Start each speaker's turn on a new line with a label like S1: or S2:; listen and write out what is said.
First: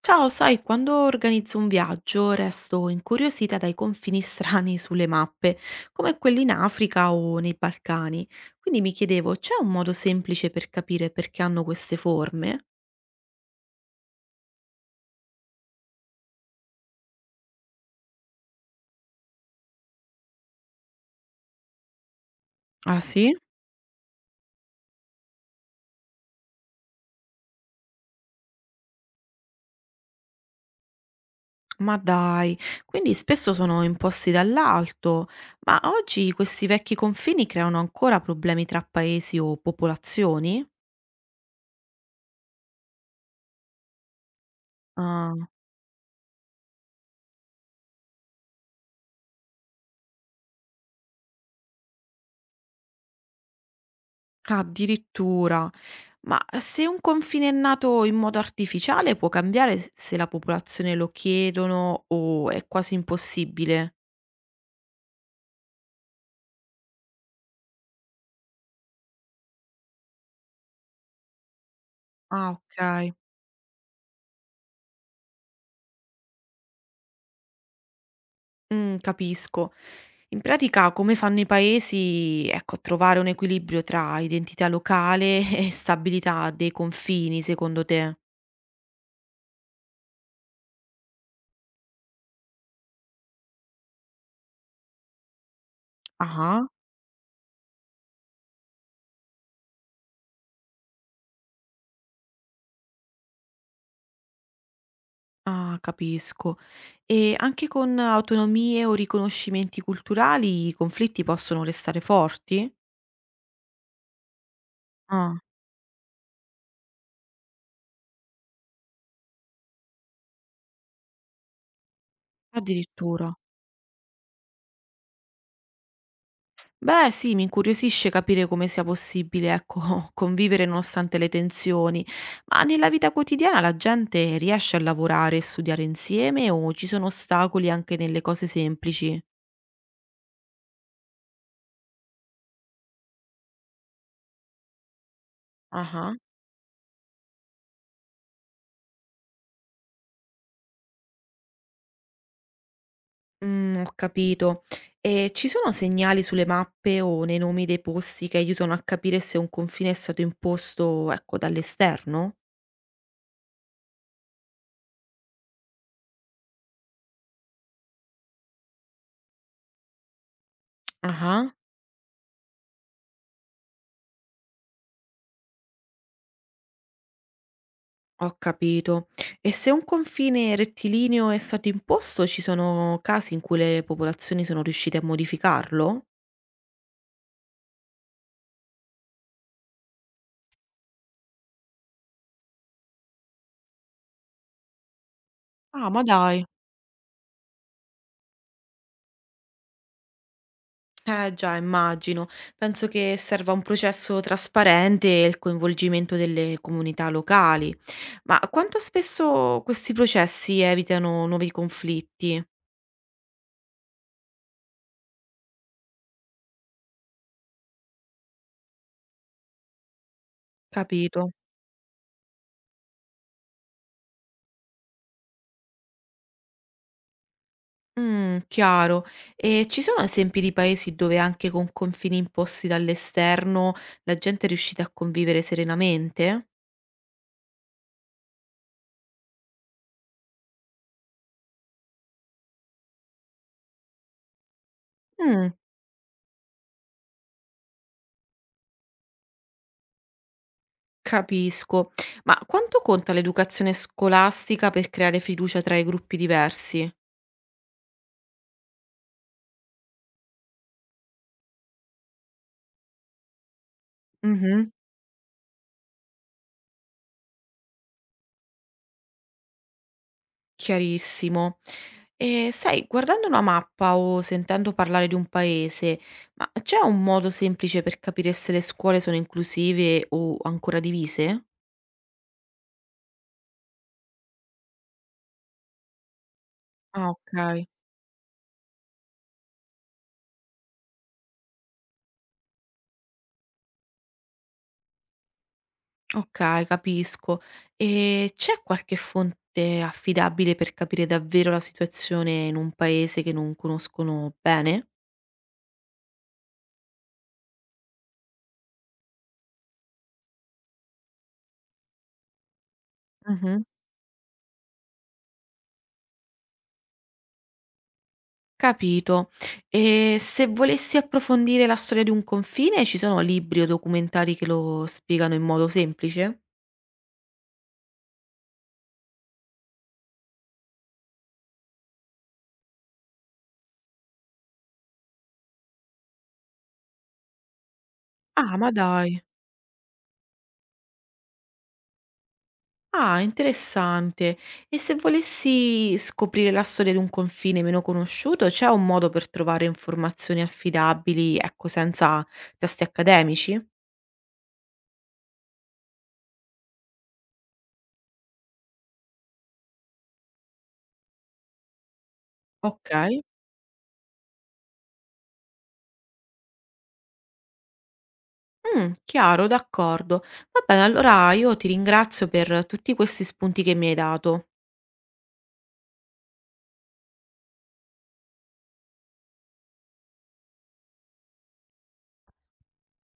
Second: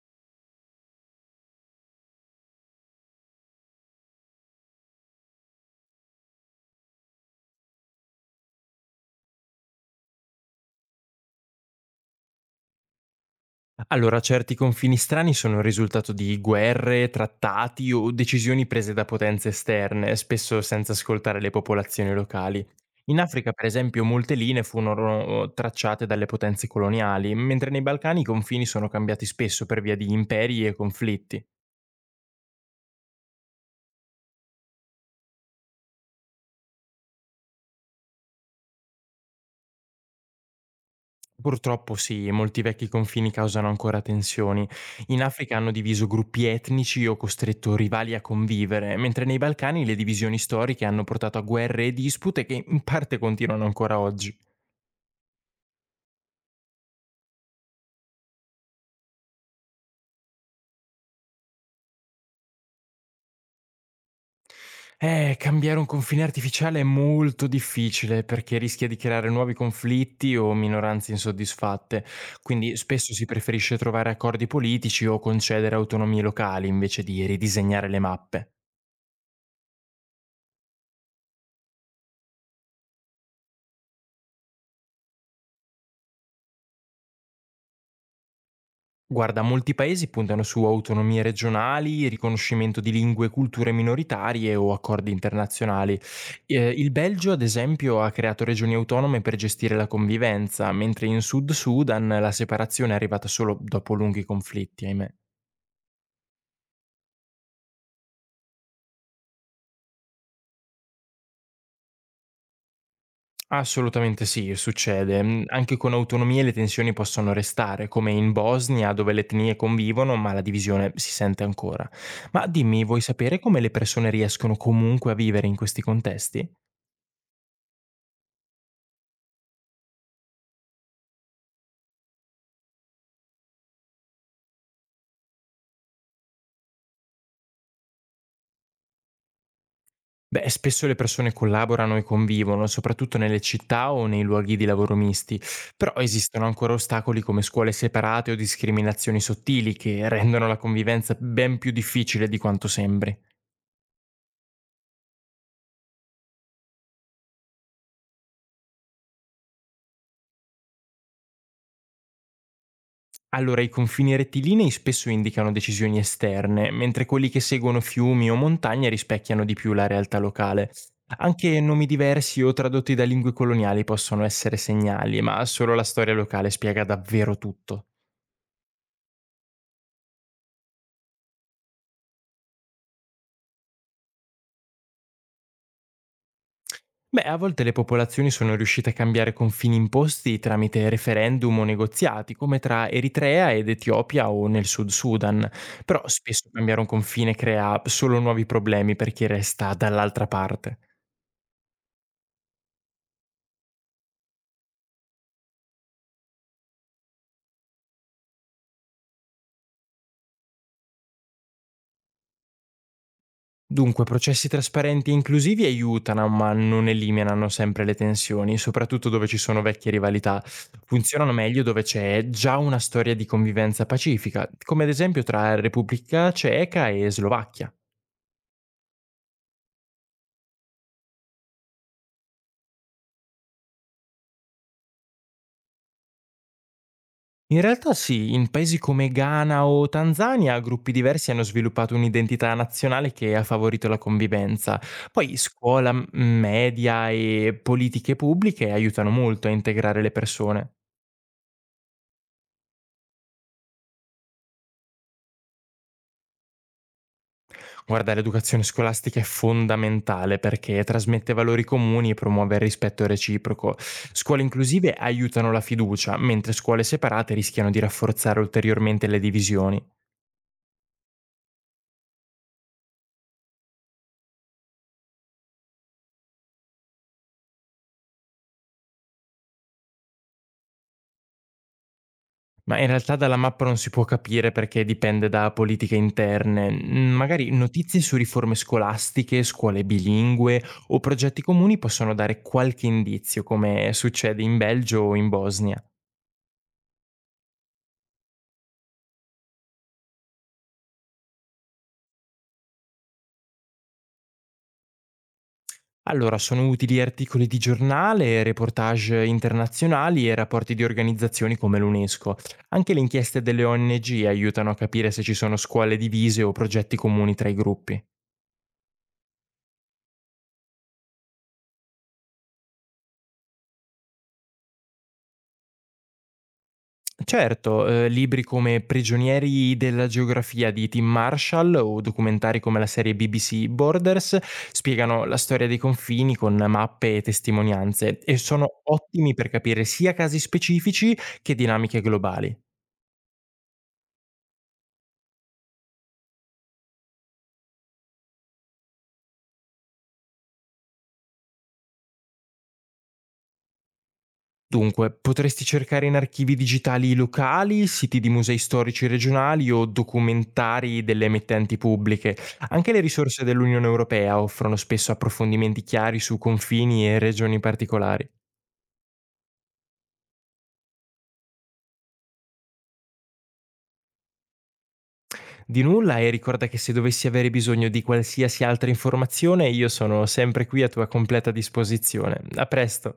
S1: Ciao, sai, quando organizzo un viaggio resto incuriosita dai confini strani sulle mappe, come quelli in Africa o nei Balcani. Quindi mi chiedevo, c'è un modo semplice per capire perché hanno queste forme?
S2: Allora, certi confini strani sono il risultato di guerre, trattati o decisioni prese da potenze esterne, spesso senza ascoltare le popolazioni locali.
S1: Ah,
S2: In
S1: sì?
S2: Africa, per esempio, molte linee furono tracciate dalle potenze coloniali, mentre nei Balcani i confini sono cambiati spesso per via di imperi e conflitti.
S1: Ma dai, quindi spesso sono imposti dall'alto, ma oggi questi vecchi confini creano ancora problemi tra paesi o popolazioni?
S2: Purtroppo sì, e molti vecchi confini causano ancora tensioni. In
S1: Ah,
S2: Africa hanno diviso gruppi etnici o costretto rivali a convivere, mentre nei Balcani le divisioni storiche hanno portato a guerre e dispute che in parte continuano ancora oggi.
S1: addirittura. Ma se un confine è nato in modo artificiale può cambiare se la popolazione lo chiedono o è quasi impossibile?
S2: Cambiare un confine artificiale è molto difficile perché rischia di creare nuovi conflitti o minoranze insoddisfatte,
S1: Ah,
S2: quindi
S1: ok.
S2: spesso si preferisce trovare accordi politici o concedere autonomie locali invece di ridisegnare le mappe.
S1: Mm, capisco. In pratica, come fanno i paesi, ecco, a trovare un equilibrio tra identità locale e stabilità dei confini, secondo te?
S2: Guarda, molti paesi puntano su autonomie regionali, riconoscimento di lingue e culture minoritarie o accordi internazionali.
S1: Ah,
S2: Il Belgio, ad esempio, ha creato regioni autonome per gestire la convivenza, mentre in Sud Sudan la separazione è arrivata solo dopo lunghi conflitti, ahimè.
S1: ah, capisco. E anche con autonomie o riconoscimenti culturali i conflitti possono restare forti?
S2: Assolutamente sì, succede.
S1: Ah,
S2: Anche con autonomie le tensioni possono restare, come in Bosnia, dove le etnie convivono, ma la divisione si sente ancora. Ma dimmi, vuoi
S1: addirittura.
S2: sapere come le persone riescono comunque a vivere in questi contesti?
S1: Beh, sì, mi incuriosisce capire come sia possibile, ecco, convivere nonostante le tensioni, ma nella vita quotidiana la gente riesce a lavorare e studiare insieme o ci sono ostacoli anche nelle cose semplici?
S2: Beh, spesso le persone collaborano e convivono, soprattutto nelle città o nei luoghi di lavoro misti, però
S1: Ah,
S2: esistono ancora ostacoli come scuole separate o discriminazioni sottili che rendono la convivenza ben più difficile di quanto sembri.
S1: mm, ho capito. E ci sono segnali sulle mappe o nei nomi dei posti che aiutano a capire se un confine è stato imposto, ecco, dall'esterno?
S2: Allora, i confini rettilinei spesso indicano decisioni esterne, mentre quelli che seguono fiumi o montagne rispecchiano di più la realtà locale.
S1: Ah.
S2: Anche nomi diversi o tradotti da lingue coloniali possono essere segnali, ma solo la storia locale spiega davvero tutto.
S1: Ho capito. E se un confine rettilineo è stato imposto, ci sono casi in cui le popolazioni sono riuscite a modificarlo?
S2: Beh, a volte le popolazioni sono riuscite a cambiare confini imposti tramite referendum o negoziati, come tra Eritrea ed Etiopia o nel Sud Sudan,
S1: Ah, ma
S2: però
S1: dai.
S2: spesso cambiare un confine crea solo nuovi problemi per chi resta dall'altra parte.
S1: Eh già, immagino. Penso che serva un processo trasparente e il coinvolgimento delle comunità locali. Ma quanto spesso questi processi evitano nuovi conflitti?
S2: Dunque, processi trasparenti e inclusivi aiutano, ma non eliminano sempre le tensioni, soprattutto dove ci sono vecchie rivalità. Funzionano
S1: Capito.
S2: meglio dove c'è già una storia di convivenza pacifica, come ad esempio tra Repubblica Ceca e Slovacchia.
S1: Mm, chiaro. E ci sono esempi di paesi dove anche con confini imposti dall'esterno la gente è riuscita a convivere serenamente?
S2: In realtà sì, in paesi come Ghana o Tanzania gruppi diversi hanno sviluppato un'identità nazionale che ha favorito la convivenza. Poi
S1: Mh,
S2: scuola, media e politiche pubbliche aiutano molto a integrare le persone.
S1: capisco. Ma quanto conta l'educazione scolastica per creare fiducia tra i gruppi diversi?
S2: Guarda, l'educazione scolastica è fondamentale perché trasmette valori comuni e promuove il rispetto reciproco. Scuole
S1: Mh-mh,
S2: inclusive aiutano la fiducia, mentre scuole separate rischiano di rafforzare ulteriormente le divisioni.
S1: chiarissimo. E sai, guardando una mappa o sentendo parlare di un paese, ma c'è un modo semplice per capire se le scuole sono inclusive o ancora divise?
S2: Ma in realtà dalla mappa non si può capire perché dipende da politiche interne.
S1: Ah,
S2: Magari
S1: okay.
S2: notizie su riforme scolastiche, scuole bilingue o progetti comuni possono dare qualche indizio, come succede in Belgio o in Bosnia.
S1: Okay, capisco. E c'è qualche fonte affidabile per capire davvero la situazione in un paese che non conoscono bene?
S2: Allora, sono utili articoli di giornale, reportage internazionali e rapporti di organizzazioni come l'UNESCO. Anche le inchieste
S1: Mh-mh.
S2: delle ONG aiutano a capire se ci sono scuole divise o progetti comuni tra i gruppi.
S1: Capito. E se volessi approfondire la storia di un confine, ci sono libri o documentari che lo spiegano in modo semplice?
S2: Certo, libri come Prigionieri della geografia di Tim Marshall o documentari come la serie BBC Borders spiegano la storia dei confini con mappe e testimonianze e
S1: Ah, ma
S2: sono
S1: dai.
S2: ottimi per capire sia casi specifici che dinamiche globali.
S1: Ah, interessante. E se volessi scoprire la storia di un confine meno conosciuto, c'è un modo per trovare informazioni affidabili, ecco, senza testi accademici?
S2: Dunque, potresti cercare in archivi digitali locali, siti di musei storici regionali o documentari delle emittenti pubbliche.
S1: Ok.
S2: Anche le risorse dell'Unione Europea offrono spesso approfondimenti chiari su confini e regioni particolari.
S1: Mm, chiaro, d'accordo. Va bene, allora io ti ringrazio per tutti questi spunti che mi hai dato.
S2: Di nulla e ricorda che se dovessi avere bisogno di qualsiasi altra informazione io sono sempre qui a tua completa disposizione. A presto.